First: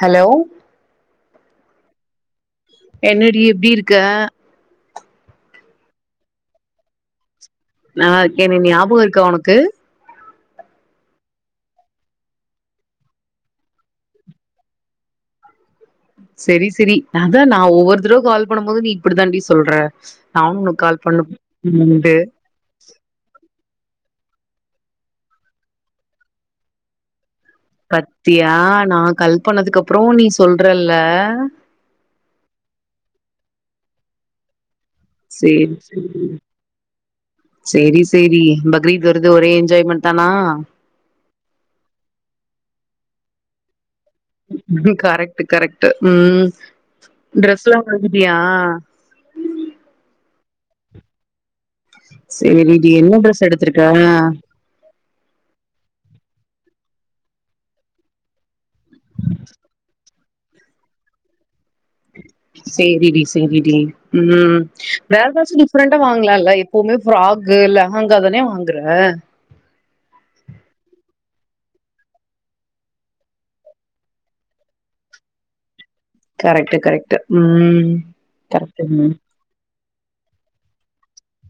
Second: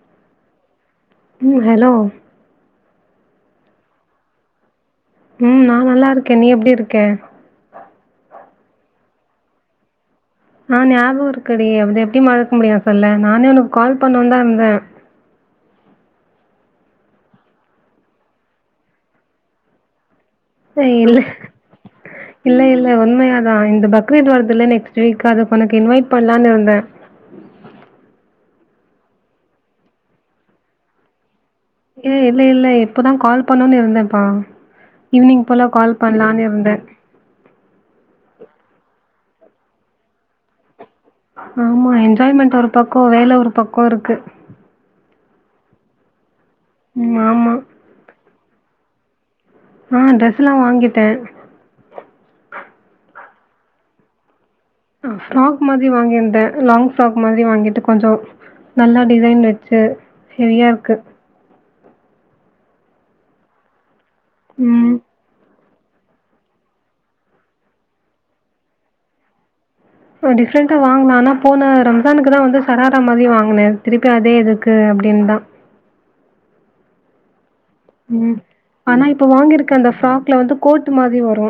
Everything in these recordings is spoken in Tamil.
ஹலோ ம் ஹலோ என்னடி எப்டி இருக்க ம் நா நல்லாருக்கே நீ எப்டி இருக்க நா என்னைய ஞாபக இருக்கா உனக்கு ஆ ஞாபக இருக்குடி அது எப்டி மறக்க முடியு சொல்லு நானே உனக்கு கால் பண்ணோன் தா இர்ந்தே செரி செரி நா தா நா ஒவ்வொரு தடவ கால் பண்ணும் போது நீ இப்டி தான்டி சொல்ற நானு உனுக் ஏய், கால் இல்ல பண்ணு [inaudible] உண்டு இல்ல இல்ல உண்மையா தா இந்த பக்ரீத் வர்துல்ல நெக்ஸ்ட்டு வீக் அதுக்உனக்கு இன்வைட் பண்லானு இருந்தே பத்தியா நா கல் பன்னதுக்கு அப்றோ நீ சொல்றல்ல ஏ இல்ல இல்ல இப்பதா கால் பண்ணுனு இருந்தேப்பா ஈவினிங் போல சேரி கால் பண்லான்னு இருந்தே செரி செரி பக்ரீத் வருது ஒரே என்ஜாய் மட்தானா ஆமா என்ஜாய்மெண்ட் ஒரு பக்கோ வேல ஒரு பக்கோ இருக்கு கரெக்ட்டு கரெக்ட்டு ம் ம் ஆமா. டரெஸ்ல்லா வாங்கிட்டியா ஆ ட்ரெஸ்ல்லா வாங்கிட்டே செரிடி என்ன ஃட்ரெஸ் எடுத்திருக்கா ஆ ஃப்ராக் மாதிரி வாங்கியிருந்தே லாங் ஃப்ராக் மாதிரி வாங்கிட்டு கொஞ்சோ நல்லா டிசைன் வச்சு ஹெவியா இருக்கு சேரி டி சேரி டி ம் வேறதாச்சு டிஃப்ரெண்டா வாங்கலால்ல எப்போவுமே ஃப்ராக்கு லஹாங்க தானே வாங்ற டிஃப்ரெண்ட்டா வாங்லா ஆனா போன ரம்ஜானுக்கு தா வந்து சரார மாதிரி வாங்கினே திருப்பி அதே எதுக்கு அப்டின்னுதா கரெக்ட்டு கரெக்ட்டு ம் ம் கரெக்ட்டுங்க ஆனா இப்ப வாங்கிருக் கு அந்த ஃபிராக்ல வந்து கோட் மாதிரி வரு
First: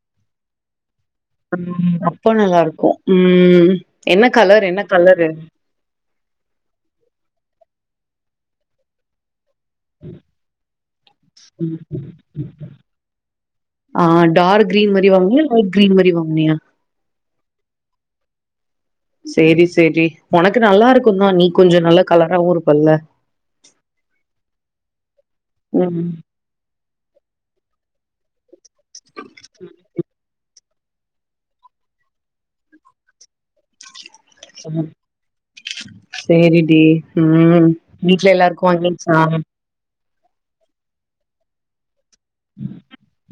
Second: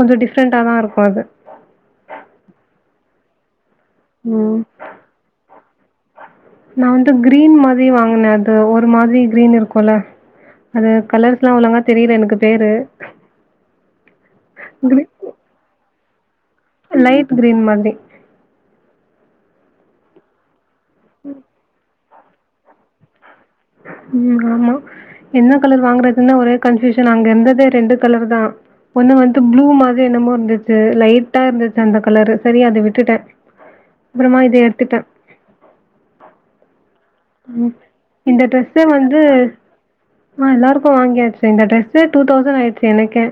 கொஞ்ச டிஃப்ரெண்டாதா இருக்கு அது ம் அப்போ நல்லா இருக்கு ம் என்ன ம். கலர் என்ன கலரு நா வந்து கிரீன் மாதிரி வாங்கினே அது ஒரு மாதிரி கிரீன் இருக்கு போல அது கலர்ஸ்லா ஒழுங்கா தெரியல எனக்கு பேரு ஆ டார்க் கிரீன் மாரி வாங்கினியா லைட் கிரீன் மாரி வாங்கினியா லைட் கிரீன் மாதிரி செரி செரி உனக்கு நல்லா இருக்கந்தா நீ கொஞ்சோ நல்லா கலராவு இருப்பல்ல ம் ஆமா என்ன கலர் ம் வாங்குறதுன்னு ஒரே கன்ஃபூஷன் அங்க இருந்ததே ரெண்டு கலருதா ஒண்ணு வந்து ப்ளூ மாதிரி என்னமோ இருந்துச்சு லைட்டா இருந்துச்சு அந்த கலரு செரி அத விட்டுட்டே அப்பறமா இத எடுத்துட்டே சேரி டி ம் வீட்ல இந்த எல்லாருக்கு ட்ரெஸ்ஸே வாங்கியாச்சா வந்து ஆ எல்லாருக்கு வாங்கியாச்சு இந்த டிரெஸ்சு டூ தௌசண்ட் ஆயிடுச்சு எனக்கே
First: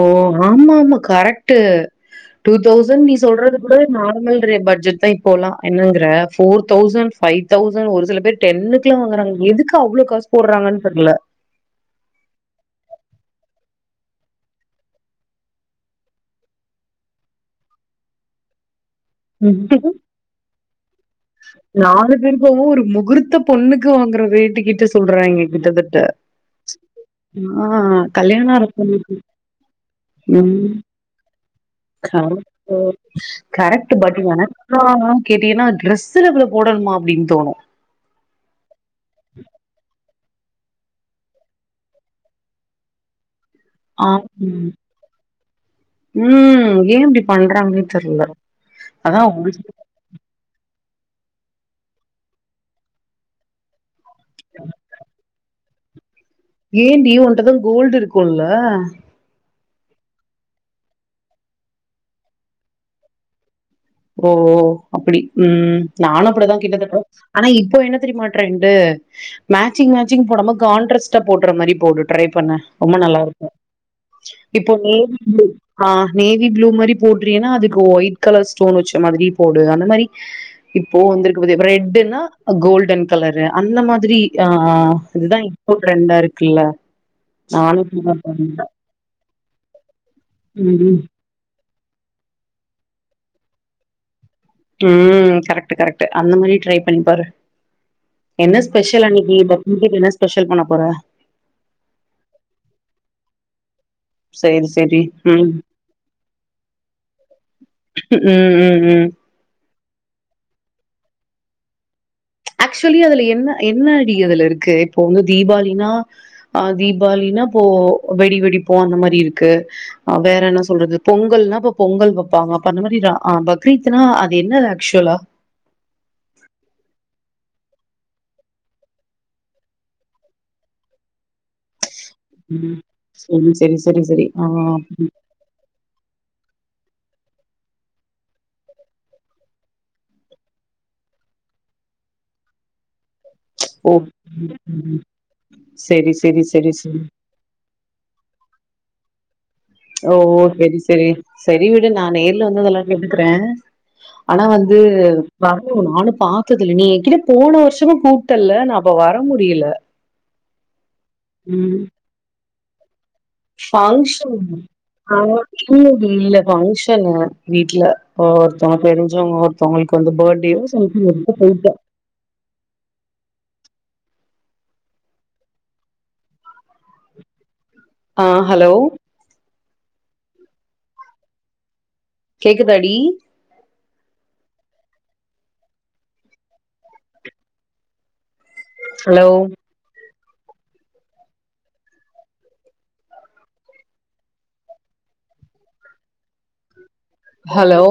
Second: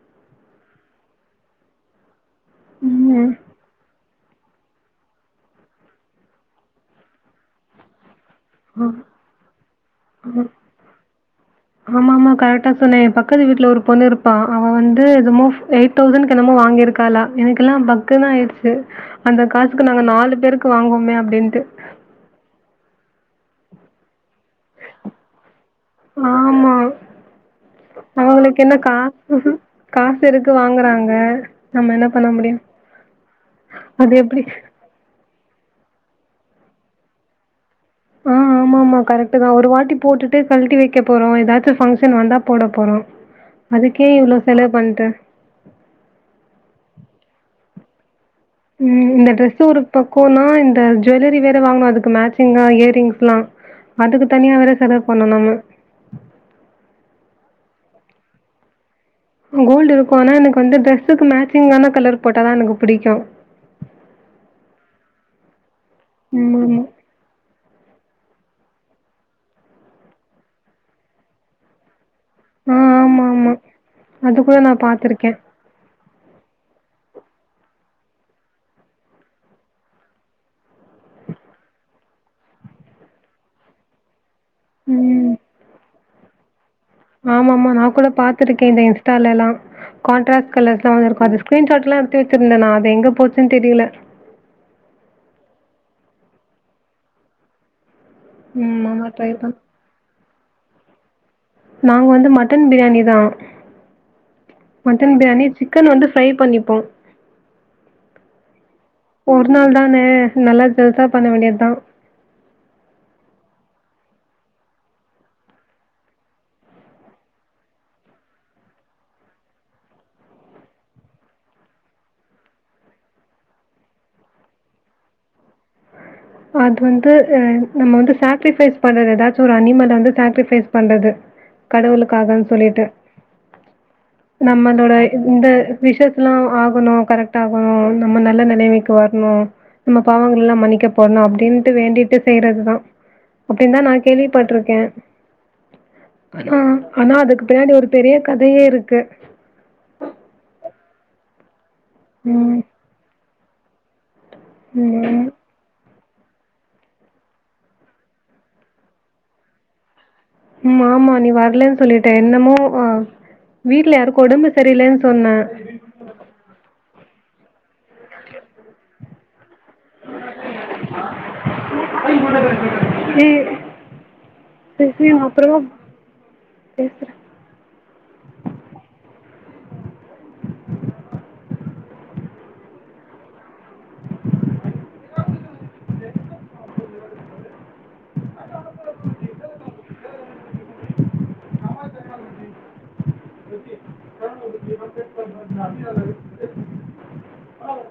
ஓ ஆமா ஆமா கரெக்ட்டு டூதௌசண்ட் நீ ம். சொல்றது டைவே நார்மல் ரே பட்ஜெட் தா இப்போல்லா என்னங்கற போர் தௌசண்ட் பைவ் தௌசண்ட் ஒரு சில பேர் டென்னுக்கு எல்லா வாங்கறாங்க எதுக்கு அவ்ளோ காசு போட்றாங்கன்னு தெர்ல ஆமா ஆமா கரெக்டா சொன்னே எம் பக்கத்து வீட்ல ஒரு பொண்ணு இருப்பா அவ வந்து என்னமோ வெயிட் தௌசண்டஸ்க்கு என்னமோ வாங்கியிருக்காளா எனக்குக்கெல்லா பக்குன்னு ஆயிடுச்சு அந்த காசுக்கு நாங்க நாலு பேருக்கு வாங்குவமே அப்டின்ட்டு நாலு பேரு இப்பவோ ஒரு முகூர்த்த பொண்ணுக்கு வாங்குற ரேட்டு கிட்ட சொல்றாங்க கிட்டத்தட் வாமா கல்யாண அவங்களுக்கு ஆர என்னக்கா பொண்ணுக்கு காசு இருக்கு வாங்குறாங்க நம்ம என்ன பண்ண முடியும் கருமத்த கரெக்ட்டு அது எப்படி பட்எனக் ஆவுன்னு கேட்டீன்னா ட்ரெஸ்ல இவ்வேள போடணுமா அப்படின்னு தோணு ஆமா கரெக்ட் தா ஒரு வாட்டி போட்டுட்டு கழட்டி வைக்க போறோம் ஏதாச்சும் ஃபங்க்ஷன் வந்தா போட போறோ ஆ உம் ம் ஏன் இப்படி பண்றாங்கன்னு தெர்ல ம் அதா இந்த ட்ரெஸ்சு ஒரு பக்கோன்னா இந்த ஜுவல்லரி வேற வாங்கணு அதுக்கு மேட்சிங்கா இயர்ரிங்ஸ்லா அதுக்கு தனியா வேற செலவு பண்ணணு நம்ம ஏன்டி உன்டதா கோல்டு இருக்குமல்ல கோல்டு இருக்கோன்னா எனக்கு வந்து டிரரெஸ்க்கு மேச்சிங்கான கலர் போட்டாதா தான் எனக்கு பிடிக்கும் ஓ ஓ அப்படி உம் நானும் ம் ஆமா அப்படிதாகிட்டதுப்புற ஆனா இப்ப என்ன தெரியுமா ரிரன்டுட் மேச்சிங் மேச்சிங் போடாம கான்ட்ரஸ்ட்டா போட்ற மாறி போட்டுட்டு ட்ரை பண்ண ஆ ரொம்ப நல்லா ஆமா ஆமா இருக்கும் அது கூட இப்போ நா தேவி பாத்திருக்கே ஆ நேவி ப்ளூ மாதிரி அ தேவி. போடுறீன்னா அதுக்கு ஒயிட் கலர்ஸ் ஸ்டோன் வச்ச மாதிரி போடு அந்த மாதிரி இப்போ வந்திருக்கு பாத்தியா ஃப்ரெட்டுன்னா கோல்டன் கலரு அந்த மாதிரி யா இதுதா இப்ப ட்ரெண்டா இருக்குல்ல ஆமா ஆமா நானு நா கூட இப்படிதா பண்ணே பாத்துருக்கே இந்த இன்ஸ்டால எல்லா கான்ட்ரஸ்ட் கலர் தா ம் இருக்கும் அது ஸ்கிரீன் ஷாட்லா எடுத்து வச்சிருந்தே நா அது எங்க போச்சுன்னு தெரில ம் கரெக்ட்டு கரெக்ட்டு அந்த மாறி ட்ரை பண்ணி பாரு என்ன ம் ஸ்பெஷல் ஆமா ட்ரை அன்னைக்கி பண் பக் முகிக்கு என்ன ஸ்பெஷல் பண்ண போற நாங்க வந்து மட்டன் பிரியாணி தா சேர் சே மட்டன் பிரியாணி சிக்கன் வந்து ஃப்ரை பண்ணிப்போ ம் ம் ம் ஒர்நாள் தானே நல்லா ஜல்சா பண்ண வேண்டியத் தா ஆக்சுவலி அதுல என்ன என்னா டி அதுல இருக்கு இப்போ உங்க தீபாளினா அ தீபாளின்னா ப்போ வெடி வெடிப்போம் அந்த மாறி இருக்கு அ வேற என்ன சொல்றது பொங்கல்னா இப்ப பொங்கல் வெப்பாங்க அப்ப அந்த மாறி பக்ரீத்னா அது என்ன ஆக்சுவலா அது வந்து நம்ம வந்து சாக்ரிஃபைஸ் பண்றது ஏதாச்சு ஒரு அனிமல் வந்து சாக்ரிஃபைஸ் பண்றது கடவுளுக்காகன்னு ம் சொல்லிட்டு சரி சரி சரி சரி ஆ நம்மளோட இந்த விஷேத்தல்லா ஆகணு கரெக்ட் ஆகணு நம்ம நல்ல நெலமைக்கு வர்ணு நம்ம பாவங்கல்லா மன்னிக்க படணு அப்டின்ட்டு வேண்டிட்டு செய்றதுதா அப்டின்னு தா ஓ நா கேள்விப்பட்ருக்கே சரி சரி ஆனா சரி சரி ஆனா அதுக்கு பின்னாடி ஒரு பெரிய கதையே இருக்கு ஓ ஓ சேரி சேரி சேரி விடு நா நேர்ல ம். வந்து அதெல்லா கேட்டுக்கறே ஆனா வந்து ம். வரணு நானும் பாத்ததில்ல நீ என்கிட்ட போன வருஷமும் கூப்டல்ல நா அப்ப வர முடில ம் ஆமா நீ வரலன்னு சொல்லிட்ட என்னமோ ஆ ஃபங்ஷன் அவங்க ரிலேட்டிவ்ல ஃபங்ஷன் ஃபங்ஷனு வீட்ல ஒருத்தவங்க தெரிஞ்சவங்க ஒருத்தவங்களுக்கு வந்து ஃபர்டே வோ சம்திங் போயிட்டோ [inaudible] எ செரி செரி அப்பறமா பேசுற ஆ ஹலோ கேக்குதாடி ஹலோ [unintelligible] ஹலோ